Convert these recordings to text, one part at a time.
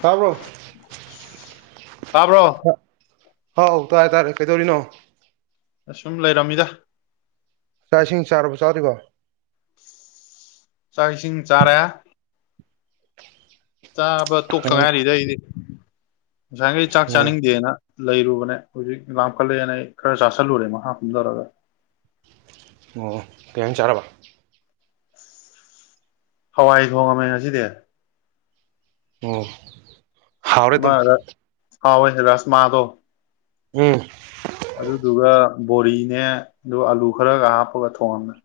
ꯇꯥꯕ꯭ꯔꯣ ꯇꯥꯕ꯭ꯔꯣ ꯍꯥꯎ ꯇꯥꯔꯦ ꯇꯥꯔꯦ ꯀꯩꯗꯧꯔꯤꯅꯣ ꯑꯁꯨꯝ ꯂꯩꯔꯝꯃꯤꯗ ꯆꯥꯛ ꯏꯁꯤꯡ ꯆꯥꯔꯕ ꯆꯥꯗꯔꯤꯕꯣ ꯆꯥꯛ ꯏꯁꯤꯡ ꯆꯥꯔꯦ ꯆꯥꯕ ꯇꯣꯛꯇ ꯑꯣ ꯉꯥꯏꯔꯤꯗ ꯑꯩꯗꯤ ꯉꯁꯥꯏꯈꯩ ꯆꯥꯛ ꯑꯣ ꯆꯥꯅꯤꯡꯗꯦꯅ ꯂꯩꯔꯨꯕꯅꯦ ꯍꯧꯖꯤꯛ ꯂꯥꯞꯈꯠꯂꯛꯑꯦꯅ ꯑꯩ ꯈꯔ ꯆꯥꯥꯁꯜꯂꯨꯔꯦ ꯃꯈꯥ ꯀꯨꯝꯊꯔꯒ ꯑꯣ ꯀꯧ ꯍꯦꯟꯖꯥꯡ ꯆꯥꯔꯕ ꯍꯋꯥꯏ ꯊꯣꯡꯉꯝꯃꯦ ꯉꯁꯤꯗꯤ ꯑꫭ ꯑꯃꯗ [unintelligible] ꯍꯥꯎꯋꯤ ꯔꯥꯁ ꯃꯥꯗꯣ ꯎꯝ ꯑꯗꯨꯗꯨꯒ ꯕꯣꯔꯤꯅꯦ ꯑꯗꯨꯒ ꯑꯂꯨ ꯈꯔꯒ ꯍꯥꯞꯄꯒ ꯊꯣꯡꯉꯝꯃꯦ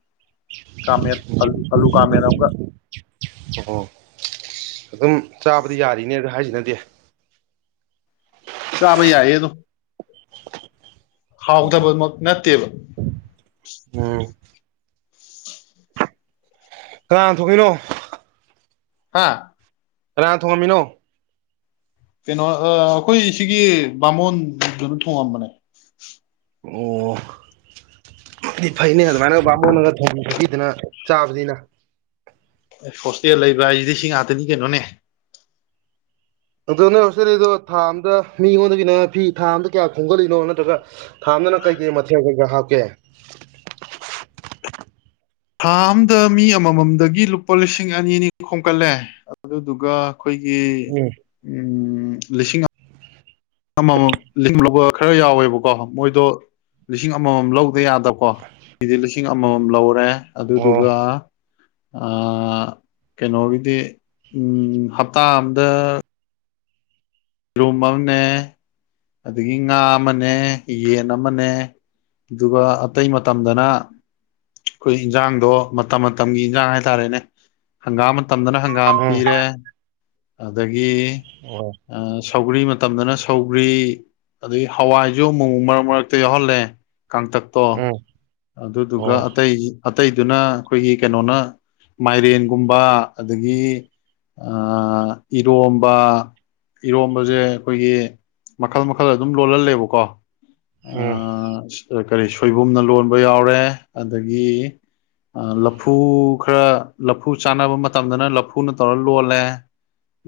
ꯀꯡꯃꯦꯠ ꯑꯂꯨ ꯑꯂꯨ ꯀꯥꯡꯃꯦꯠ ꯑꯝꯒ ꯑꯣ ꯑꯗꯨꯝ ꯆꯥꯕꯗꯤ ꯌꯥꯔꯤꯅꯦ ꯑꯗꯨ ꯍꯥꯏꯖꯤꯅꯗꯤ ꯆꯥꯕ ꯌꯥꯏꯌꯦ ꯑꯗꯨꯝ ꯑꯣ ꯍꯥꯎꯇꯕꯃꯛ ꯅꯠꯇꯦꯕ ꯑꯝ ꯀꯅꯥ ꯊꯣꯡꯗꯣꯏꯅꯣ ꯍꯥꯥ ꯀꯥꯅꯥꯅ ꯊꯣꯡꯉꯝꯃꯤꯅꯣ ꯀꯩꯅꯣ ꯑ ꯑꯩꯈꯣꯏ ꯁꯤꯒꯤ ꯕꯥꯃꯣꯟꯗꯨꯅ ꯊꯣꯡꯉꯝꯕꯅꯦ ꯑꯣ ꯅꫭꯏꯗꯤ ꯐꯩꯅꯦ ꯑꯗꯨꯃꯥꯏꯅꯒ ꯕꯥꯃꯣꯟꯅꯒ ꯊꯣꯡꯉꯝꯃꯤꯗꯨꯗꯤ ꯑꯗꯨꯅ ꯆꯥꯕꯗꯤꯅ ꯍꯣꯁꯇꯦꯜ ꯂꯩꯕ ꯍꯥꯏꯁꯤꯗꯤ ꯁꯤ ꯉꯥꯛꯇꯅꯤ ꯀꯩꯅꯣꯅꯦ ꯑꯗꯣ ꯅꯣꯏ ꯍꯣꯁꯇꯦꯜ ꯂꯩꯗꯣ ꯊꯥ ꯑꯝꯗ ꯃꯤꯉꯣꯟꯗꯒꯤꯅ ꯐꯤ ꯊꯥ ꯑꯝꯗ ꯀꯌꯥ ꯈꯣꯝꯒꯠꯂꯤꯅꯣ ꯅꯠꯇ꯭ꯔꯒ ꯊꯥ ꯑꯝꯃꯗꯅ ꯀꯩꯀꯩ ꯃꯊꯦꯜ ꯀꯩꯀꯥ ꯍꯥꯞꯀꯦ ꯊꯥ ꯑꯝꯗ ꯃꯤ ꯑꯃꯃꯝꯗꯒꯤ ꯂꯨꯄꯥ ꯂꯤꯁꯤꯡ ꯑꯅꯤ ꯑꯅꯤ ꯈꯣꯝꯀꯠꯂꯦ ꯑꯗꯨꯗꯨꯒ ꯑꯩꯈꯣꯏꯒꯤ ꯎꯝ ꯎꯝ ꯂꯤꯁꯤꯡ ꯑꯃꯃꯝ [unintelligible] ꯂꯧꯕ ꯈꯔ ꯌꯥꯎꯋꯦꯕꯀꯣ ꯃꯣꯏꯗꯣ ꯂꯤꯁꯤꯡ ꯑꯃꯃꯝ ꯂꯧ ꯌꯥꯗꯕꯀꯣ ꯃꯤꯗꯤ ꯂꯤꯁꯤꯡ ꯑꯃꯃꯝ ꯂꯧꯔꯦ ꯑꯣ ꯑꯗꯨꯗꯨꯒ ꯑ ꯀꯩꯅꯣꯒꯤꯗꯤ ꯎꯝ ꯍꯞꯇꯥ ꯑꯝꯗ ꯏꯔꯣꯟꯕ ꯑꯃꯅꯦ ꯑꯗꯒꯤ ꯉꯥ ꯑꯃꯅꯦ ꯌꯦꯟ ꯑꯃꯅꯦ ꯑꯗꯨꯒ ꯑꯇꯩ ꯃꯇꯝꯗꯅ ꯑꯩꯈꯣꯏ ꯏꯟꯖꯥꯡꯗꯣ ꯃꯇꯝ ꯃꯇꯝꯒꯤ ꯏꯟꯖꯥꯡ ꯍꯥꯏꯇꯥꯔꯦꯅꯦ ꯍꯪꯒꯥ ꯃꯇꯝꯗꯅ ꯍꯪ ꯍꯪꯒꯥꯝ ꯎꯝ ꯄꯤꯔꯦ ꯑꯗꯒꯤ ꯑꯣ ꯁꯧꯒ꯭ꯔꯤ ꯃꯇꯝꯗꯅ ꯁꯧꯒ꯭ꯔꯤ ꯑꯗꯒꯤ ꯍꯋꯥꯏꯁꯨ ꯑꯃꯨꯛ ꯃꯔꯛ ꯃꯔꯛꯇ ꯌꯥꯎꯍꯜꯂꯦ ꯀꯥꯡꯇꯛ ꯇꯣ ꯎꯝ ꯑꯗꯨꯗꯨꯒ ꯑꯣ ꯑꯇꯩ ꯑꯇꯩꯗꯨꯅ ꯑꯩꯈꯣꯏꯒꯤ ꯀꯩꯅꯣꯅ ꯃꯥꯏꯔꯦꯟꯒꯨꯝꯕ ꯑꯗꯒꯤ ꯑ ꯏꯔꯣꯝꯕ ꯏꯔꯣꯝꯕꯁꯦ ꯑꯩꯈꯣꯏꯒꯤ ꯃꯈꯜ ꯃꯈꯜ ꯑꯗꯨꯝ ꯂꯣꯜꯍꯜꯂꯦꯕꯀꯣ ꯎꯝ ꯀꯔꯤ ꯁꯣꯏꯕꯨꯝꯅ ꯂꯣꯟꯕ ꯌꯥꯎꯔꯦ ꯑꯗꯒꯤ ꯂꯐꯨ ꯈꯔ ꯂꯐꯨ ꯆꯥꯟꯅꯕ ꯃꯇꯝꯗꯅ ꯂꯐꯨꯅ ꯇꯧꯔ ꯂꯣꯜꯂꯦ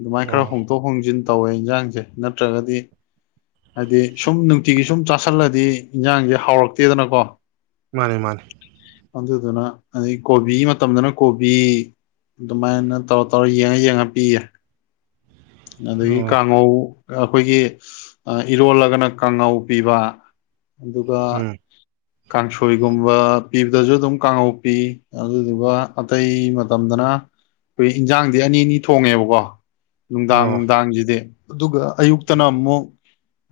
ꯑꯗꯨꯃꯥꯏꯅ ꯑꯣ ꯈꯔ ꯍꯣꯡꯗꯣꯛ ꯍꯣꯡꯖꯤꯟ ꯇꯧꯋꯦ ꯏꯟꯁꯥꯡꯁꯦ ꯅꯠꯇ꯭ꯔꯒꯗꯤ ꯍꯥꯏꯗꯤ ꯁꯨꯝ ꯅꯨꯡꯇꯤꯒꯤ ꯁꯨꯝ ꯆꯥꯥꯁꯜꯂꯗꯤ ꯏꯟꯁꯥꯡꯁꯦ ꯍꯥꯎꯔꯛꯇꯦꯗꯅꯀꯣ ꯃꯥꯅꯦ ꯃꯥꯅꯦ ꯑꯗꯨꯗꯨꯅ ꯑꯗꯩ ꯀꯣꯕꯤ ꯃꯇꯝꯗꯅ ꯀꯣꯕꯤ ꯑꯗꯨꯃꯥꯏꯅ ꯇꯧꯔ ꯇꯧꯔ ꯌꯦꯡꯉ ꯌꯦꯡꯉ ꯄꯤꯌꯦ ꯑꯗꯒꯤ ꯑꯣ ꯀꯥꯡꯉꯧ ꯑ ꯑꯩꯈꯣꯏꯒꯤ ꯏꯔꯣꯜꯂꯒꯅ ꯀꯥꯡꯉꯧ ꯄꯤꯕ ꯑꯗꯨꯒ ꯎꯝ ꯀꯥꯡꯁꯣꯏꯒꯨꯝꯕ ꯄꯤꯕꯗꯁꯨ ꯑꯗꯨꯝ ꯀꯥꯡꯍꯧꯄꯤ ꯑꯗꯨꯗꯨꯒ ꯑꯇꯩ ꯃꯇꯝꯗꯅ ꯑꯩꯈꯣꯏ ꯏꯟꯖꯥꯡꯗꯤ ꯑꯅꯤ ꯑꯅꯤ ꯊꯣꯡꯉꯦꯕꯀꯣ ꯅꯨꯡꯗꯥꯡ ꯑꯣ ꯅꯨꯡꯗꯥꯡꯖꯤꯗꯤ ꯑꯗꯨꯒ ꯑꯌꯨꯛꯇꯅ ꯑꯃꯨꯛ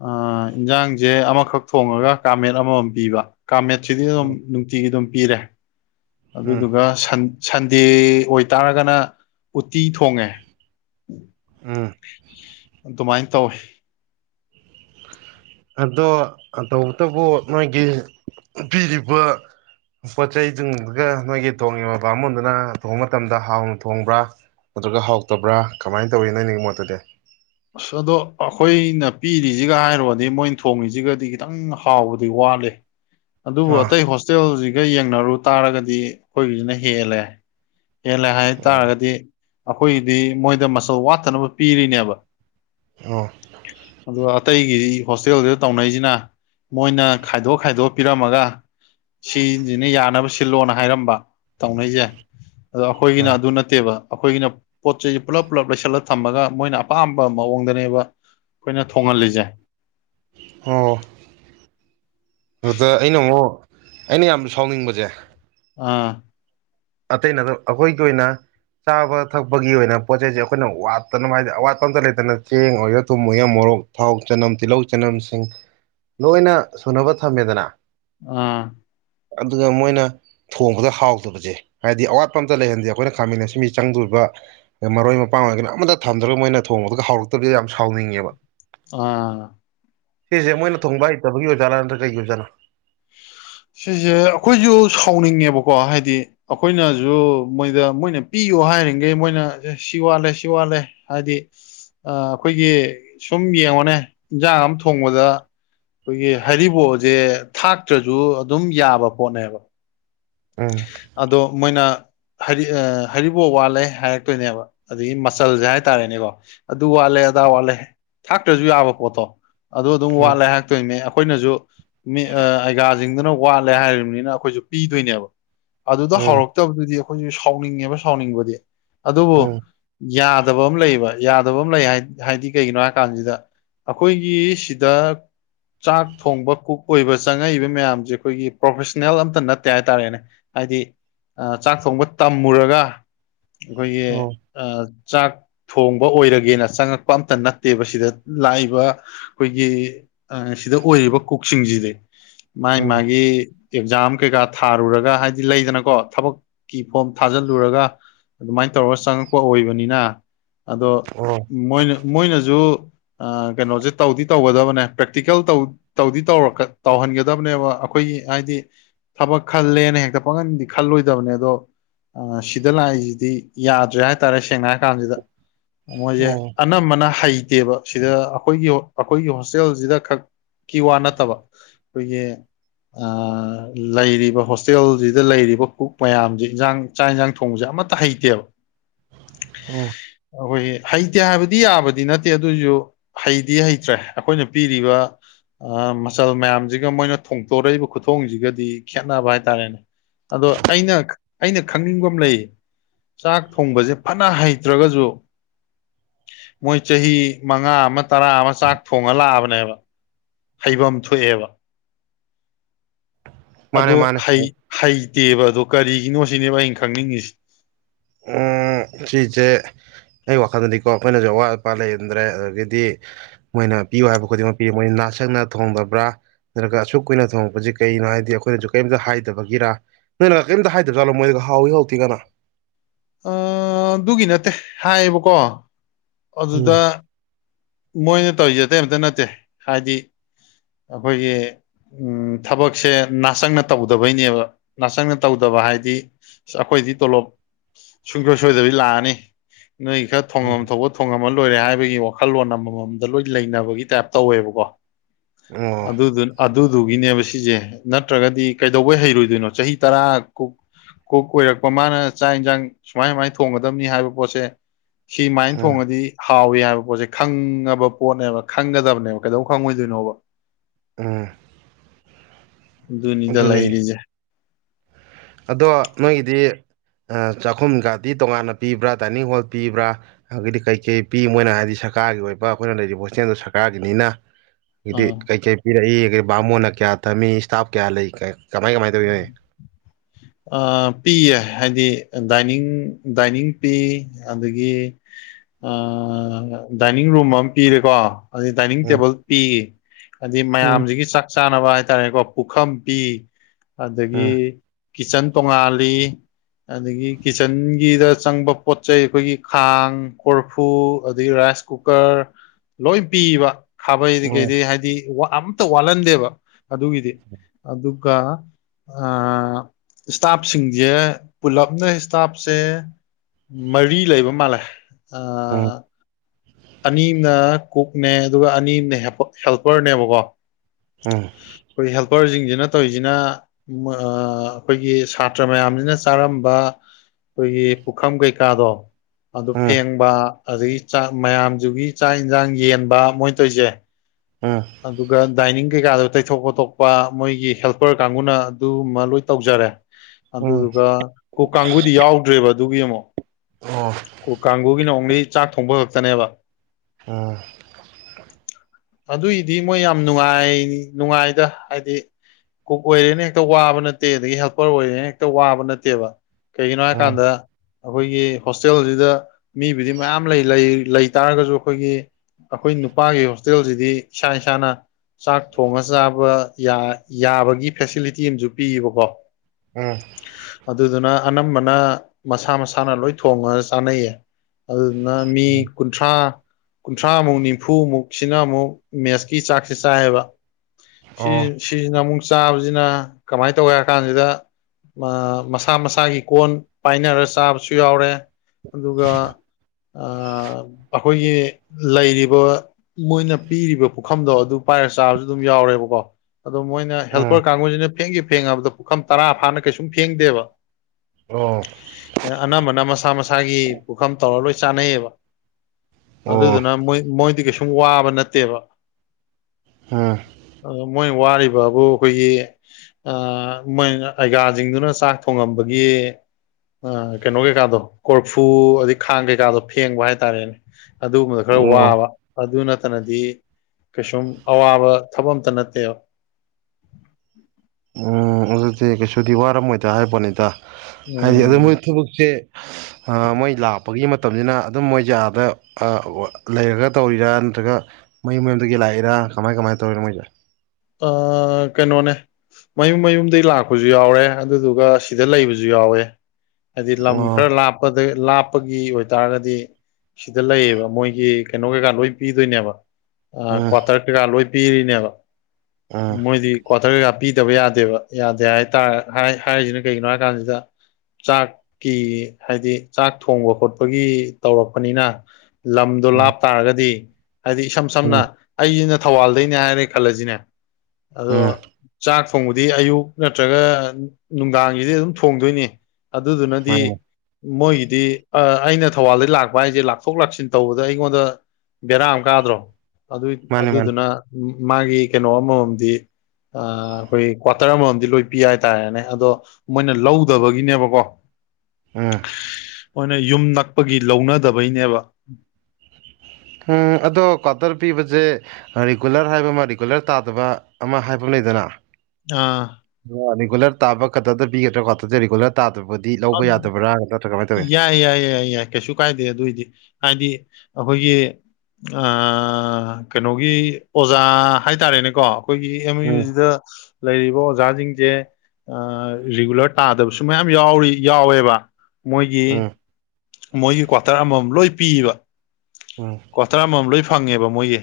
ꯑ ꯏꯟꯖꯥꯡꯁꯦ ꯑꯃꯈꯛ ꯊꯣꯡꯉꯒ ꯈꯥꯃꯦꯟ ꯑꯃꯃꯝ ꯄꯤꯕ ꯀꯥꯃꯦꯠꯁꯤꯗꯤ ꯑꯗꯨꯝ ꯅꯨꯡꯇꯤꯒꯤ ꯑꯗꯨꯝ ꯄꯤꯔꯦ ꯎꯝ ꯑꯗꯨꯗꯨꯒ ꯁꯟꯗꯦ ꯁꯟꯗꯦ ꯑꯣꯏꯇꯥꯔꯒꯅ ꯎꯠꯇꯤ ꯊꯣꯡꯉꯦ ꯎꯝ ꯑꯗꯨꯃꯥꯏꯅ ꯇꯧꯋꯦ ꯑꯗꯣ ꯇꯧꯕꯇꯕꯨ ꯃꯣꯏꯒꯤ ꯄꯤꯔꯤꯕ ꯄꯣꯠ ꯆꯩꯁꯤꯡꯗꯨꯒ ꯅꯣꯏꯒꯤ ꯊꯣꯡꯉꯤꯕ ꯕꯥꯃꯣꯟꯗꯨꯅ ꯊꯣꯡꯕ ꯃꯇꯝꯗ ꯍꯥꯎꯅ ꯊꯣꯡꯕ꯭ꯔꯥ ꯑꯗꯨꯒ ꯍꯥꯎꯇꯕ꯭ꯔꯥ ꯀꯃꯥꯏꯅ ꯇꯧꯋꯤ ꯅꯪ ꯅꯪꯒꯤ ꯃꯣꯠꯇꯗꯤ ꯑꯁ ꯑꯗꯣ ꯑꯩꯈꯣꯏꯅ ꯄꯤꯔꯤꯁꯤꯒ ꯍꯥꯏꯔꯨꯔꯗꯤ ꯃꯣꯏꯅ ꯊꯣꯡꯉꯤꯁꯤꯒꯗꯤ ꯈꯤꯇꯪ ꯍꯥꯎꯕꯗꯤ ꯋꯥꯠꯂꯤ [inaudible] ꯑꯗꯨꯕꯨ ꯑꯇꯩ ꯍꯣꯁꯇꯦꯜꯁꯤꯒ ꯌꯦꯡꯅꯔꯨ ꯇꯥꯔꯒꯗꯤ ꯑꯩꯈꯣꯏꯒꯤꯁꯤꯅ ꯍꯦꯜꯂꯦ ꯍꯦꯜꯂꯦ ꯑꯣ ꯍꯥꯏꯇꯥꯥꯔꯒꯗꯤ ꯑꯩꯈꯣꯏꯒꯤꯗꯤ ꯃꯣꯏꯗ ꯃꯆꯜ ꯋꯥꯠꯇꯅꯕ ꯄꯤꯔꯤꯅꯦꯕ ꯑꫭ ꯑꯗꯨꯒ ꯑꯇꯩꯒꯤ ꯍꯣꯁꯇꯦꯜꯗꯒ ꯇꯧꯅꯩꯖꯤ ꯃꯣꯏꯅ ꯈꯥꯏꯗꯣꯛ ꯈꯥꯏꯗꯣꯛ ꯄꯤꯔꯝꯃꯒ ꯁꯤꯁꯤꯅ ꯌꯥꯅꯕ ꯁꯤꯜꯂꯣꯅ ꯍꯥꯏꯔꯝꯕ ꯇꯧꯅꯩꯁꯦ ꯑꯗꯣ ꯑꯩꯈꯣꯏꯒꯤꯅ ꯑꯥ ꯑꯗꯨ ꯅꯠꯇ ꯅꯠꯇꯦꯕ ꯑꯩꯈꯣꯏꯒꯤꯅ ꯄꯣꯠ ꯆꯩꯁꯤ ꯄꯨꯂꯞ ꯄꯨꯂꯞ ꯂꯩꯁꯤꯜꯂꯒ ꯊꯝꯃꯒ ꯃꯣꯏꯅ ꯑꯄꯥꯝ ꯕ ꯃꯑꯣꯡꯗꯅꯦꯕ ꯑꯩꯈꯣꯏꯅ ꯊꯣꯡꯍꯜꯂꯤꯖꯦ ꯑꯣ ꯑꯗꯨꯗ ꯑꯩꯅ ꯑꯃꯨꯛ ꯑꯩꯅ ꯌꯥꯝ ꯁꯥꯎꯅꯤꯡꯕꯁꯦ ꯑꯥ ꯑꯇꯩ ꯅꯠꯇꯕ ꯑꯩꯈꯣꯏꯒꯤ ꯑꯣꯏꯅ ꯆꯥꯕ ꯊꯛꯄꯒꯤ ꯑꯣꯏꯅ ꯄꯣꯠ ꯆꯩꯩꯁꯦ ꯑꯩꯈꯣꯏꯅ ꯋꯥꯠꯇꯅꯕ ꯍꯥꯏꯗꯤ ꯑꯋꯥꯠꯄ ꯑꯃꯇ ꯂꯩꯇꯅ ꯆꯦꯡ ꯑꯣꯏꯒꯦꯔꯥ ꯊꯨꯝ ꯑꯣꯏꯔꯣ ꯃꯣꯔꯣꯛ ꯊꯥꯎ ꯆꯅꯝ ꯇꯤꯜꯍꯧ ꯆꯅꯝꯁꯤꯡ ꯂꯣꯏꯅ ꯁꯨꯅꯕ ꯊꯝꯃꯦꯗꯅ ꯑꯥ ꯑꯗꯨꯒ ꯃꯣꯏꯅ ꯊꯣꯡꯕꯗ ꯍꯥꯎꯇꯕꯖꯦ ꯍꯥꯏꯗꯤ ꯑꯋꯥꯠꯄ ꯑꯝꯇ ꯂꯩꯍꯟꯗꯦ ꯑꯩꯈꯣꯏꯅ ꯈꯥꯃꯤꯟ ꯑꯁꯤꯟꯕꯤ ꯆꯪꯗꯣꯔꯤꯕ ꯃꯔꯣꯏ ꯃꯄꯥꯡ ꯑꯣꯏꯒꯅ ꯑꯃꯗ ꯊꯝꯗ꯭ꯔꯒ ꯃꯣꯏꯅ ꯊꯣꯡꯕꯗꯨꯒ ꯍꯧꯔꯛꯇꯕꯤꯗ ꯌꯥꯝ ꯁꯥꯎꯅꯤꯡꯉꯦꯕ ꯑꯥ ꯁꯤꯁꯦ ꯃꯣꯏꯅ ꯊꯣꯡꯕ ꯍꯩꯇꯕꯒꯤ ꯑꯣꯏꯖꯥꯠꯂ ꯅꯠꯇ꯭ꯔꯒ ꯀꯩꯒꯤ ꯑꯣꯖꯥꯠꯅꯣ ꯁꯤꯁꯦ ꯑꯩꯈꯣꯏꯖꯨ ꯁꯥꯎꯅꯤꯡꯉꯦꯕꯀꯣ ꯍꯥꯏꯗꯤ ꯑꯩꯈꯣꯏꯅꯁꯖꯨ ꯃꯣꯏꯗ ꯃꯣꯏꯅ ꯄꯤꯌꯨ ꯍꯥꯏꯔꯤꯒꯩ ꯃꯣꯏꯅ ꯁꯤ ꯋꯥꯠꯂꯦ ꯁꯤ ꯋꯥꯠꯂꯦ ꯍꯥꯏꯗꯤ ꯑꯥ ꯑꯩꯈꯣꯏꯒꯤ ꯁꯨꯝ ꯌꯦꯡꯉꯣꯅꯦ ꯏꯟꯁꯥꯡ ꯑꯃ ꯊꯣꯡꯕꯗ ꯑꯩꯈꯣꯏꯒꯤ ꯍꯔꯤꯕꯣꯞꯁꯦ ꯊꯥꯛꯇ꯭ꯔꯖꯨ ꯑꯗꯨꯝ ꯌꯥꯕ ꯄꯣꯠꯅꯦꯕ ꯎꯝ ꯑꯗꯣ ꯃꯣꯏꯅ ꯍꯔꯤ-ꯑꯥ-ꯍꯔꯤꯕꯣ ꯋꯥꯠꯂꯦ ꯍꯥꯏꯔꯛꯇꯣꯏꯅꯦꯕ ꯑꯗꯒꯤ ꯃꯆꯜꯖꯦ ꯍꯥꯏꯇꯥꯔꯦꯅꯦꯀꯣ ꯑꯗꯨ ꯋꯥꯠꯂꯦ ꯑꯗꯥ ꯋꯥꯠꯂꯦ ꯊꯥꯛꯇ꯭ꯔꯖꯨ ꯌꯥꯕ ꯄꯣꯠꯇꯣ ꯑꯗꯨ ꯑꯗꯨꯝ ꯋꯥꯠꯂꯦ ꯇꯣꯏꯅꯦ ꯑꯩꯈꯣꯏꯅꯖꯨ ꯃꯤ ꯑꯥ ꯑꯩꯒꯥꯁꯤꯡꯗꯨꯅ ꯋꯥꯠꯂꯦ ꯍꯥꯏꯔꯤꯝꯅꯤꯅ ꯑꯩꯈꯣꯏꯁꯨ ꯄꯤꯗꯣꯏꯅꯦꯕ ꯑꯗꯨꯗ ꯎꯝ ꯍꯧꯔꯛꯇꯕꯗꯨꯗꯤ ꯑꯩꯈꯣꯏꯖꯨ ꯁꯥꯎꯅꯤꯡꯉꯦꯕ ꯁꯥꯎꯅꯤꯡꯕꯗꯤ ꯑꯗꯨꯕꯨ ꯌꯥꯗꯕ ꯑꯃ ꯂꯩꯌꯦꯕ ꯌꯥꯗꯕ ꯑꯃ ꯂꯩ ꯍꯥꯏꯗꯤ ꯀꯩꯒꯤꯅꯣ ꯍꯥꯏ ꯀꯥꯟꯖꯤꯗ ꯑꯩꯈꯣꯏꯒꯤ ꯁꯤꯗ ꯆꯥꯛ ꯊꯣꯡꯕ ꯀꯨꯛ ꯑꯣꯏꯕ ꯆꯪꯉꯛꯏꯕ ꯃꯌꯥꯝꯖꯦ ꯑꯩꯈꯣꯏꯒꯤ ꯄ꯭ꯔꯣꯐꯦꯁꯅꯦꯜ ꯑꯝꯇ ꯅꯠꯇꯦ ꯍꯥꯏꯇꯥꯔꯦꯅꯦ ꯍꯥꯏꯗꯤ ꯑꯥ ꯆꯥꯛ ꯊꯣꯡꯕ ꯇꯝꯃꯨꯔꯒ ꯑꯩꯈꯣꯏꯒꯤ ꯎꯝ ꯆꯥꯛ ꯊꯣꯡꯕ ꯑꯣꯏꯔꯒꯦꯅ ꯆꯪꯉꯛꯄ ꯑꯝꯇ ꯅꯠꯇꯦꯕ ꯁꯤꯗ ꯂꯥꯛꯏꯕ ꯈꯣꯏꯒꯤ ꯑ ꯁꯤꯗ ꯑꯣꯏꯔꯤꯕ ꯀꯨꯛꯁꯤꯡꯖꯤꯗꯤ ꯎꯝ ꯃꯥꯥꯏ ꯎꯝ ꯃꯥꯒꯤ ꯑꯦꯛꯖꯥꯝ ꯀꯩꯀꯥ ꯊꯥꯔꯨꯔꯒ ꯍꯥꯏꯗꯤ ꯂꯩꯗꯅꯀꯣ ꯊꯕꯛꯀꯤ ꯐꯣꯝ ꯊꯥꯖꯤꯜꯂꯨꯔꯒ ꯑꯗꯨꯃꯥꯏꯅ ꯇꯧꯔꯒ ꯆꯪꯉꯛꯄ ꯑꯣꯏꯕꯅꯤꯅ ꯑꯗꯣ ꯎꯝ ꯑꯣ ꯃꯣꯏꯅ ꯃꯣꯏꯅꯖꯨ ꯀꯩꯅꯣꯖꯦ ꯇꯧꯗꯤ ꯇꯧꯒꯗꯕꯅꯦ ꯄ꯭ꯔꯦꯛꯇꯤꯀꯦꯜ ꯇꯧ ꯇꯧꯗꯤ ꯇꯧꯔꯛꯀꯥ ꯇꯧꯍꯟꯒꯗꯕꯅꯦꯕ ꯑꯩꯈꯣꯏꯒꯤ ꯍꯥꯏꯗꯤ ꯊꯕꯛ ꯈꯜꯂꯦꯅ ꯍꯦꯛ ꯌꯥꯝ ꯄꯥꯛꯅꯗꯤ ꯈꯜꯂꯣꯏꯗꯕꯅꯦ ꯑꯗꯣ ꯁꯤꯗ ꯂꯥꯛꯏꯖꯤꯗꯤ ꯌꯥꯗ꯭ꯔꯦ ꯍꯥꯏꯇꯥꯔꯦ ꯁꯦꯡꯅ ꯍꯥꯏꯔꯀꯥꯟꯖꯤꯗ ꯃꯣꯏꯖꯦ ꯎꯝ ꯑꯅꯝꯕꯅ ꯍꯩꯇꯦꯕ ꯁꯤꯗ ꯑꯩꯈꯣꯏꯒꯤ ꯑꯩꯈꯣꯏꯒꯤ ꯍꯣꯁꯇꯦꯜꯖꯤꯗ ꯈꯛꯀꯤ ꯋꯥ ꯅꯠꯇꯕ ꯑꯩꯈꯣꯏꯒꯤ ꯑꯥ ꯂꯩꯔꯤꯕ ꯍꯣꯁꯇꯦꯜ ꯁꯤꯗ ꯂꯩꯔꯤꯕ ꯀꯨꯛ ꯃꯌꯥꯝꯖꯦ ꯍꯤꯟꯖꯥꯡ ꯆꯥꯛ ꯏꯟꯖꯡ ꯊꯣꯡꯕꯁꯦ ꯑꯃꯠꯇ ꯍꯩꯇꯦꯕ ꯎꯝ ꯑꯈꯣꯏꯒꯤ ꯍꯩꯇꯦ ꯍꯥꯏꯕꯗꯤ ꯌꯥꯕꯗꯤ ꯅꯠꯇꯦ ꯑꯗꯣꯏꯖꯨ ꯍꯩꯗꯤ ꯍꯩꯇ꯭ꯔꯦ ꯑꯩꯈꯣꯏꯅ ꯄꯤꯔꯤꯕ ꯃꯆꯜ ꯃꯌꯥꯝꯖꯤꯒ ꯃꯣꯏꯅ ꯊꯣꯡꯇꯣꯔꯛꯏꯕ ꯈꯨꯊꯣꯡꯁꯤꯒꯗꯤ ꯈꯦꯠꯅꯕ ꯍꯥꯏꯇꯥꯔꯦꯅꯦ ꯑꯗꯣ ꯑꯩꯅ ꯑꯩꯅ ꯈꯪꯅꯤꯡꯕ ꯑꯃ ꯂꯩ ꯆꯥꯛ ꯊꯣꯡꯕꯖꯦ ꯐꯅ ꯍꯩꯇ꯭ꯔꯒꯖꯨ ꯃꯣꯏ ꯆꯍꯤ ꯃꯉꯥ ꯑꯃ ꯇꯔꯥ ꯑꯃ ꯆꯥꯛ ꯊꯣꯡꯉ ꯂꯥꯛꯑꯕꯅꯦꯕ ꯍꯩꯕꯝ ꯊꯣꯛꯑꯦꯕ ꯃꯥꯅꯦ ꯑꯗꯣ ꯃꯥꯅꯦ ꯍꯩ ꯍꯩꯇꯦꯕ ꯑꯗꯣ ꯀꯔꯤꯒꯤꯅꯣ ꯁꯤꯅꯦꯕ ꯑꯩꯅ ꯈꯪꯅꯤꯡꯉꯤꯁꯤ ꯎꯝ ꯁꯤꯖꯦ ꯑꯩ ꯋꯥꯈꯜꯗꯗꯤꯀꯣ ꯑꯩꯈꯣꯏꯅꯖꯨ ꯑꯋꯥꯠ ꯑꯄꯥ ꯂꯩꯍꯟꯗ꯭ꯔꯦ ꯑꯗꯒꯤꯗꯤ ꯃꯣꯏꯅ ꯄꯤꯌꯨ ꯍꯥꯏꯕ ꯈꯨꯗꯤꯡꯃꯛ ꯄꯤ ꯃꯣꯏ ꯅꯥꯆꯟꯅ ꯊꯣꯡꯗꯕ꯭ꯔꯥ ꯅꯠꯇ꯭ꯔꯒ ꯑꯁꯨꯛ ꯀꯨꯏꯅ ꯊꯣꯡꯉꯛꯄꯖꯤ ꯀꯩꯒꯤꯅꯣ ꯍꯥꯏꯗꯤ ꯑꯩꯈꯣꯏꯅꯖꯨ ꯀꯩꯝꯇ ꯍꯥꯏꯗꯕꯒꯤꯔꯥ ꯅꯣꯏꯅꯒ ꯀꯩꯝꯇ ꯍꯥꯏꯗꯕ ꯖꯥꯠꯂꯣ ꯍꯥꯎꯏ ꯍꯥꯎꯇꯦꯒꯅ ꯑꯥ ꯑꯗꯨꯒꯤ ꯅꯠꯇꯦ ꯍꯥꯏꯌꯦꯕꯀꯣ ꯑꯗꯨꯗ ꯎꯝ ꯃꯣꯏꯅ ꯇꯧꯏꯖꯦ ꯑꯇꯩ ꯑꯝꯇ ꯅꯠꯇꯦ ꯍꯥꯏꯗꯤ ꯑꯩꯈꯣꯏꯒꯤ ꯎꯝ ꯊꯕꯛꯁꯦ ꯅꯥꯆꯪꯅ ꯇꯧꯗꯕꯩꯅꯦꯕ ꯅꯥꯆꯪꯅ ꯇꯧꯗꯕ ꯍꯥꯏꯗꯤ ꯑꯩꯈꯣꯏꯗꯤ ꯇꯣꯂꯣꯞ ꯁꯨꯡꯁꯣꯏ ꯁꯣꯏꯗꯕꯤ ꯂꯥꯛꯑꯅꯤ ꯅꯣꯏꯒꯤ ꯈꯔ ꯎꯝ ꯊꯣꯡꯉꯝ ꯊꯣꯛꯄ ꯊꯣꯉꯝꯃ ꯂꯣꯏꯔꯦ ꯍꯥꯏꯕꯒꯤ ꯋꯥꯈꯜꯂꯣꯟ ꯑꯃꯝꯃꯝꯗ ꯂꯣꯏ ꯂꯩꯅꯕꯒꯤ ꯇꯥꯏꯞ ꯇꯧꯋꯦꯕꯀꯣ ꯑꯣ ꯑꯗꯨꯗꯨꯟ ꯑꯗꯨꯗꯨꯒꯤꯅꯦꯕ ꯁꯤꯖꯦ ꯅꯠꯇ꯭ꯔꯒꯗꯤ ꯀꯩꯗꯧꯕꯩ ꯍꯩꯔꯣꯏꯗꯣꯏꯅꯣ ꯆꯍꯤ ꯇꯔꯥ ꯀꯨꯛ ꯀꯨꯛ ꯑꯣꯏꯔꯛꯄ ꯃꯥꯅ ꯆꯥꯛ ꯏꯟꯖꯥꯡ ꯁꯨꯃꯥꯏ ꯁꯨꯃꯥꯏꯅ ꯊꯣꯡꯒꯗꯕꯅꯤ ꯍꯥꯏꯕ ꯄꯣꯠꯁꯦ ꯁꯤ ꯃꯥꯏꯟ ꯎꯝ ꯊꯣꯡꯉꯗꯤ ꯍꯥꯎꯏ ꯍꯥꯏꯕ ꯄꯣꯠꯁꯦ ꯈꯪꯉꯕ ꯄꯣꯠꯅꯦꯕ ꯈꯪꯒꯗꯕꯅꯦꯕ ꯀꯩꯗꯧ ꯈꯪꯉꯣꯏꯗꯣꯏꯅꯣꯕ ꯎꯝ ꯑꯗꯨꯅꯤꯗ ꯑꯗꯨꯅꯤꯅꯦ ꯂꯩꯔꯤꯖꯦ ꯑꯗꯣ ꯅꯣꯏꯒꯤꯗꯤ ꯑ ꯆꯥꯛꯈꯨꯝꯒꯗꯤ ꯇꯣꯉꯥꯟꯅ ꯄꯤꯕ꯭ꯔꯥ ꯗꯥꯏꯅꯤꯡ ꯍꯣꯜ ꯄꯤꯕ꯭ꯔꯥ ꯑꯒꯤꯗꯤ ꯀꯩꯀꯩ ꯄꯤ ꯃꯣꯏꯅ ꯍꯥꯏꯗꯤ ꯁꯔꯀꯥꯔꯒꯤ ꯑꯣꯏꯕ ꯑꯩꯈꯣꯏꯅ ꯂꯩꯔꯤꯕ ꯍꯣꯁꯇꯦꯜꯗꯣ ꯁꯔꯀꯥꯔꯒꯤꯅꯤꯅ ꯍꯥꯏꯗꯤ ꯑꯥ ꯀꯩꯀꯩ ꯄꯤꯔꯛꯏ ꯑ ꯕꯥꯃꯣꯟꯅ ꯀꯌꯥ ꯊꯝꯃꯤ ꯏꯁꯇꯥꯐ ꯀꯌꯥ ꯂꯩ [unintelligible] ꯀꯃꯥꯏ ꯀꯃꯥꯏꯅ ꯇꯧꯏ ꯅꯣꯏ [inaudible] ꯑ ꯄꯤꯌꯦ ꯍꯥꯏꯗꯤ ꯗꯥꯏꯅꯤꯡ ꯗꯥꯏꯅꯤꯡ ꯄꯤ ꯑꯗꯒꯤ ꯑ ꯗꯥꯏꯅꯤꯡ ꯔꯨꯝ ꯑꯃ ꯄꯤꯔꯦꯀꯣ ꯑꯗꯩ ꯗꯥꯏꯅꯤꯡ ꯎꯝ ꯇꯦꯕꯜ ꯄꯤ ꯑꯗꯤ ꯎꯝ ꯃꯌꯥꯝꯖꯤꯒꯤ ꯆꯥꯛ ꯆꯥꯅꯕ ꯍꯥꯏꯇꯥꯔꯦꯀꯣ ꯄꯨꯈꯝ ꯄꯤ ꯑꯗꯒꯤ ꯀꯤꯆꯟ ꯇꯣꯉꯥꯜꯂꯤ ꯑꯗꯒꯤ ꯀꯤꯠꯆꯟꯒꯤꯗ ꯆꯪꯕ ꯄꯣꯠ ꯆꯩ ꯑꯩꯈꯣꯏꯒꯤ ꯈꯥꯡ ꯀꯣꯔꯐꯨ ꯑꯗꯒꯤ ꯔꯥꯏꯁ ꯀꯨꯀꯔ ꯂꯣꯏ ꯄꯤꯕ ꯈꯥꯕꯩꯗꯤ ꯎꯝ ꯀꯩꯗꯩ ꯍꯥꯏꯗꯤ ꯋꯥ ꯑꯝꯇ ꯋꯥꯠꯍꯟꯗꯦꯕ ꯑꯗꯨꯒꯤꯗꯤ ꯑꯗꯨ ꯒ ꯑ ꯏꯁꯇꯥꯞꯁꯤꯡꯖꯦ ꯄꯨꯂꯞꯅ ꯏꯁꯇꯥꯞꯁꯦ ꯃꯔꯤ ꯂꯩꯕ ꯃꯥꯜꯂꯦ ꯎꯝ ꯑꯥ ꯑꯅꯤꯝꯅ ꯀꯨꯛꯅꯦ ꯑꯗꯨꯒ ꯑꯅꯤꯝꯅ ꯍꯦꯞꯄ ꯍꯦꯜꯄꯔꯅꯦꯕꯀꯣ ꯎꯝ ꯑꯩꯈꯣꯏ ꯍꯦꯜꯄꯔꯖꯤꯡꯖꯤꯅ ꯇꯧꯏꯖꯤꯅ ꯑ ꯑꯩꯈꯣꯏꯒꯤ ꯁꯥꯇ꯭ꯔ ꯃꯌꯥꯝꯖꯤꯅ ꯆꯥꯔꯝꯕ ꯑꯩꯈꯣꯏꯒꯤ ꯄꯨꯈꯝ ꯀꯩꯀꯥꯗꯣ ꯑꯗꯨ ꯎꯝ ꯐꯦꯡꯕ ꯑꯗꯒꯤ ꯆꯥꯛ ꯃꯌꯥꯝꯖꯤꯒꯤ ꯆꯥꯛ ꯏꯟꯖꯥꯡ ꯌꯦꯟꯕ ꯃꯣꯏ ꯇꯧꯏꯖꯦ ꯎꯝ ꯑꯗꯨꯒ ꯗꯥꯏꯅꯤꯡ ꯀꯩꯀꯥꯗꯣ ꯇꯩꯊꯣꯛ ꯈꯣꯇꯣꯛꯄ ꯃꯣꯏꯒꯤ ꯍꯦꯜꯄꯔ ꯀꯥꯡꯕꯨꯅ ꯑꯗꯨꯝꯃ ꯂꯣꯏ ꯇꯧꯖꯔꯦ ꯎꯝ ꯑꯣ ꯎꯝ ꯎꯝ ꯎꯝ ꯎꯝ ꯑꯣ ꯎꯝ ꯑꯣ ꯑꯗꯨꯗꯨꯒ ꯀꯨꯛ ꯀꯥꯡꯕꯨꯗꯤ ꯌꯥꯎꯗ꯭ꯔꯦꯕ ꯑꯗꯨꯒꯤ ꯑꯃꯨꯛ ꯀꯨꯛ ꯀꯥꯡꯒꯨꯒꯤꯅ ꯑꯣꯡꯂꯤ ꯆꯥꯛ ꯊꯣꯡꯕ ꯈꯛꯇꯅꯦꯕ ꯑꯥ ꯑꯗꯨꯏꯗꯤ ꯃꯣꯏ ꯌꯥꯝ ꯅꯨꯡꯉꯥꯏ ꯅꯨꯡꯉꯥꯏꯗ ꯍꯥꯏꯗꯤ ꯀꯨꯛ ꯑꯣꯏꯔꯦꯅ ꯍꯦꯛꯇ ꯋꯥꯕ ꯅꯠꯇꯦ ꯑꯗꯒꯤ ꯍꯦꯜꯄꯔ ꯑꯣꯏꯔꯦꯅ ꯍꯦꯛꯇ ꯋꯥꯕ ꯅꯠꯇꯦꯕ ꯀꯩꯒꯤꯅꯣ ꯍꯥꯏꯀꯥꯟꯗ ꯑꯩꯈꯣꯏꯒꯤ ꯍꯣꯁꯇꯦꯜꯖꯤꯗ ꯃꯤꯕꯨꯗꯤ ꯃꯌꯥꯝ ꯂꯩ ꯂꯩ ꯂꯩ ꯇꯥꯔꯒꯖꯨ ꯑꯩꯈꯣꯏꯒꯤ ꯑꯩꯈꯣꯏ ꯅꯨꯄꯥꯒꯤ ꯍꯣꯁꯇꯦꯜꯖꯤꯗꯤ ꯏꯁꯥ ꯏꯁꯥꯅ ꯆꯥꯛ ꯊꯣꯡꯉ ꯆꯥꯕ ꯌꯥ ꯌꯥꯕꯒꯤ ꯐꯦꯁꯤꯂꯤꯇꯤ ꯑꯃꯖꯨ ꯄꯤꯕꯀꯣ ꯎꯝ ꯑꯗꯨꯗꯨꯅ ꯑꯅꯝꯕꯅ ꯃꯁꯥ ꯃꯁꯥꯅ ꯂꯣꯏ ꯊꯣꯡꯉꯒ ꯆꯥꯅꯩꯌꯦ ꯑꯗꯨꯗꯨꯅ ꯃꯤ ꯀꯨꯟꯊ꯭ꯔꯥ ꯀꯨꯟꯊ꯭ꯔꯥꯃꯨꯛ ꯅꯤꯐꯨꯃꯨꯛꯁꯤꯅ ꯑꯃꯨꯛ ꯃꯦꯁꯀꯤ ꯆꯥꯛꯁꯦ ꯆꯥꯏꯕ ꯁꯤ ꯁꯤꯁꯤꯅ ꯑꯃꯨꯛ ꯆꯥꯕꯁꯤꯅ ꯀꯃꯥꯏꯅ ꯇꯧꯒꯦ ꯍꯥꯏ ꯀꯥꯟꯁꯤꯗ ꯃꯁꯥ ꯃꯁꯥꯒꯤ ꯀꯣꯟ ꯄꯥꯏꯅꯔꯒ ꯆꯥꯕꯁꯨ ꯌꯥꯎꯔꯦ ꯑꯗꯨꯒ ꯑ ꯑꯩꯈꯣꯏꯒꯤ ꯂꯩꯔꯤꯕ ꯃꯣꯏꯅ ꯄꯤꯔꯤꯕ ꯄꯨꯈꯝꯗꯣ ꯑꯗꯨ ꯄꯥꯏꯔ ꯆꯥꯔꯁꯨ ꯑꯗꯨꯝ ꯌꯥꯎꯔꯦꯕꯀꯣ ꯑꯗꯣ ꯃꯣꯏꯅ ꯍꯦꯜꯄꯔ ꯀꯥꯡꯒꯨꯁꯤꯅ ꯐꯦꯡꯒꯦ ꯐꯦꯡꯉꯕꯗ ꯄꯨꯈꯝ ꯇꯔꯥ ꯐꯥꯅ ꯀꯩꯁꯨꯝ ꯐꯦꯡꯗꯦꯕ ꯑꯣ ꯑꯅꯝꯕꯅ ꯃꯁꯥ ꯃꯁꯥꯒꯤ ꯄꯨꯈꯝ ꯇꯧꯔꯒ ꯂꯣꯏ ꯆꯥꯅꯩꯌꯦꯕ ꯑꯣ ꯑꯗꯨꯗꯨꯅ ꯃꯣꯏ ꯃꯣꯏꯗꯤ ꯀꯩꯁꯨꯝ ꯋꯥꯕ ꯅꯠꯇꯦꯕ ꯍꯝ ꯑ ꯃꯣꯏ ꯋꯥꯔꯤꯕꯕꯨ ꯑꯩꯈꯣꯏꯒꯤ ꯑ ꯃꯣꯏ ꯑꯩꯒꯥꯁꯤꯡꯗꯨꯅ ꯆꯥꯛ ꯊꯣꯡꯉꯝꯕꯒꯤ ꯀꯩꯅꯣ ꯀꯩꯀꯥꯗꯣ ꯀꯣꯔꯐꯨ ꯑꯗꯩ ꯈꯥꯡ ꯀꯩꯀꯥꯗꯣ ꯐꯦꯡꯕ ꯍꯥꯏꯇꯥꯔꯦꯅꯦ ꯑꯗꯨꯒꯨꯝꯕꯗ ꯎꯝ ꯈꯔ ꯑꯣ ꯋꯥꯕ ꯑꯗꯨ ꯅꯠꯇꯅꯗꯤ [unintelligible] ꯀꯩꯁꯨꯝ ꯑꯋꯥꯕ ꯊꯕꯛ ꯑꯝꯇ ꯅꯠꯇꯦꯕ ꯎꯝ ꯑꯗꯨꯗꯤ ꯀꯩꯁꯨꯗꯤ ꯋꯥꯔꯝꯃꯣꯏꯗ ꯍꯥꯏꯕꯅꯤꯗ ꯍꯥꯏꯗꯤ ꯑꯗ ꯎꯝ ꯃꯣꯏ ꯊꯕꯛꯁꯦ ꯑ ꯃꯣꯏ ꯂꯥꯛꯄꯒꯤ ꯃꯇꯝꯅꯤꯁꯤꯅ ꯑꯗꯨꯝ ꯃꯣꯏꯖꯦ ꯑꯥꯗ ꯂꯩꯔꯒ ꯇꯧꯔꯤꯔꯥ ꯅꯠꯇ꯭ꯔꯒ ꯃꯌꯨꯝ ꯃꯌꯨꯝꯗꯒꯤ ꯂꯥꯛꯏꯔꯥ ꯀꯃꯥꯏ ꯀꯃꯥꯏꯅ ꯇꯧꯔꯤꯅꯣ ꯃꯣꯏꯁꯦ ꯑ ꯀꯩꯅꯣꯅꯦ ꯃꯌꯨꯝ ꯃꯌꯨꯝꯗꯒꯤ ꯂꯥꯛꯄꯁꯨ ꯌꯥꯎꯔꯦ ꯑꯗꯨꯗꯨꯒ ꯁꯤꯗ ꯂꯩꯕꯁꯨ ꯌꯥꯎꯋꯦ ꯍꯥꯏꯗꯤ ꯂꯝ ꯑꯣ ꯈꯔ ꯂꯥꯞꯄꯗ ꯂꯥꯞꯄꯒꯤ ꯑꯣꯏꯇꯥꯔꯒꯗꯤ ꯁꯤꯗ ꯂꯩꯌꯦꯕ ꯃꯣꯏꯒꯤ ꯀꯩꯅꯣ ꯀꯩꯀꯥ ꯂꯣꯏ ꯄꯤꯗꯣꯏꯅꯦꯕ ꯎꯝ ꯀ꯭ꯋꯥꯇꯔ ꯀꯩꯀꯥ ꯂꯣꯏ ꯄꯤꯔꯤꯅꯦꯕ ꯎꯝ ꯃꯣꯏꯗꯤ ꯀ꯭ꯋꯥꯇꯔ ꯀꯩꯀꯥ ꯄꯤꯗꯕ ꯌꯥꯗꯦꯕ ꯌꯥꯗꯦ ꯍꯥꯏꯇꯥꯔ ꯍꯥꯏꯔꯤꯁꯤꯅ ꯀꯩꯒꯤꯅꯣ ꯍꯥꯏ ꯀꯥꯟꯁꯤꯗ ꯆꯥꯛꯀꯤ ꯍꯥꯏꯗꯤ ꯆꯥꯛ ꯊꯣꯡꯕ ꯈꯣꯠꯄꯒꯤ ꯇꯧꯔꯛꯄꯅꯤꯅ ꯂꯝꯗꯣ ꯎꯝ ꯂꯥꯞ ꯇꯥꯔꯒꯗꯤ ꯍꯥꯏꯗꯤ ꯏꯁꯝ ꯁꯝꯅ ꯎꯝ ꯑꯩꯁꯤꯅ ꯊꯧꯕꯥꯜꯗꯩꯅꯦ ꯍꯥꯏꯔꯦ ꯈꯜꯂꯁꯤꯅꯦ ꯑꯗꯣ ꯎꯝ ꯆꯥꯛ ꯊꯣꯡꯕꯗꯤ ꯑꯌꯨꯛ ꯅꯠꯇ꯭ꯔꯒ ꯅꯨꯡꯗꯥꯡꯒꯤꯗꯤ ꯑꯗꯨꯝ ꯊꯣꯡꯗꯣꯏꯅꯤ ꯑꯗꯨꯗꯨꯅꯗꯤ ꯃꯥꯅꯤ ꯃꯣꯏꯒꯤꯗꯤ ꯑ ꯑꯩꯅ ꯊꯧꯕꯥꯜꯗꯩ ꯂꯥꯛꯄ ꯍꯥꯏꯁꯦ ꯂꯥꯛꯊꯣꯛ ꯂꯥꯛꯁꯤꯟ ꯇꯧꯕꯗ ꯑꯩꯉꯣꯟꯗ ꯕꯦꯔꯥ ꯑꯃ ꯀꯥꯗ꯭ꯔꯣ ꯑꯗꯨꯏ ꯃꯥꯅꯤ ꯃꯥꯅꯤ ꯑꯗꯨꯗꯨꯅ ꯃꯥꯒꯤ ꯀꯩꯅꯣ ꯑꯃꯃꯝꯗꯤ ꯑ ꯑꯩꯈꯣꯏ ꯀ꯭ꯋꯥꯇꯔ ꯑꯃꯃꯝꯗꯤ ꯂꯣꯏ ꯄꯤ ꯍꯥꯏꯇꯥꯔꯦꯅꯦ ꯑꯗꯣ ꯃꯣꯏꯅ ꯂꯧꯗꯕꯒꯤꯅꯦꯕꯀꯣ ꯎꯝ ꯃꯣꯏꯅ ꯌꯨꯝ ꯅꯛꯄꯒꯤ ꯂꯧꯅꯗꯕꯩꯅꯦꯕ ꯎꯝ ꯑꯗꯣ ꯀ꯭ꯋꯥꯇꯔ ꯄꯤꯕꯁꯦ ꯔꯤꯒꯨꯂꯔ ꯍꯥꯏꯕ ꯑꯃ ꯔꯤꯒꯨꯂꯔ ꯇꯥꯗꯕ ꯑꯃ ꯍꯥꯏꯕ ꯑꯃ ꯂꯩꯗꯅ ꯑꯥ ꯑꯣ ꯔꯤꯒꯨꯂꯔ ꯇꯥꯕ ꯈꯛꯇꯗ ꯄꯤꯒꯗ꯭ꯔꯥꯀꯣ ꯔꯤꯒꯨꯂꯔ ꯇꯥꯗ꯭ꯔꯕꯗꯤ ꯂꯧꯕ ꯌꯥꯗꯕ꯭ꯔꯥ ꯅꯠꯇ꯭ꯔꯥ ꯀꯃꯥꯏꯅ ꯇꯧꯋꯤ ꯌꯥꯏ ꯌꯥꯏ ꯌꯥꯏ ꯑ ꯀꯩꯁꯨ ꯀꯥꯏꯗꯦ ꯑꯗꯨꯏꯗꯤ ꯍꯥꯏꯗꯤ ꯑꯩꯈꯣꯏꯒꯤ ꯀꯩꯅꯣꯒꯤ ꯑꯣꯖꯥ ꯍꯥꯏꯇꯥꯔꯦꯅꯦꯀꯣ ꯑꯩꯈꯣꯏꯒꯤ ꯑꯦꯝ ꯌꯨ ꯎꯝ ꯖꯤꯗ ꯂꯩꯔꯤꯕ ꯑꯣꯖꯥꯁꯤꯡꯁꯦ ꯑ ꯔꯤꯒꯨꯂꯔ ꯇꯥꯗꯕꯁꯨ ꯃꯌꯥꯝ ꯌꯥꯎꯔꯤ ꯌꯥꯎꯋꯦꯕ ꯃꯣꯏꯒꯤ ꯎꯝ ꯃꯣꯏꯒꯤ ꯀ꯭ꯋꯥꯇꯔ ꯑꯃꯃꯝ ꯂꯣꯏ ꯄꯤꯕ ꯎꯝ ꯇꯔꯥ ꯑꯃꯃꯝ ꯂꯣꯏ ꯐꯪꯉꯦꯕ ꯃꯣꯏꯒꯤ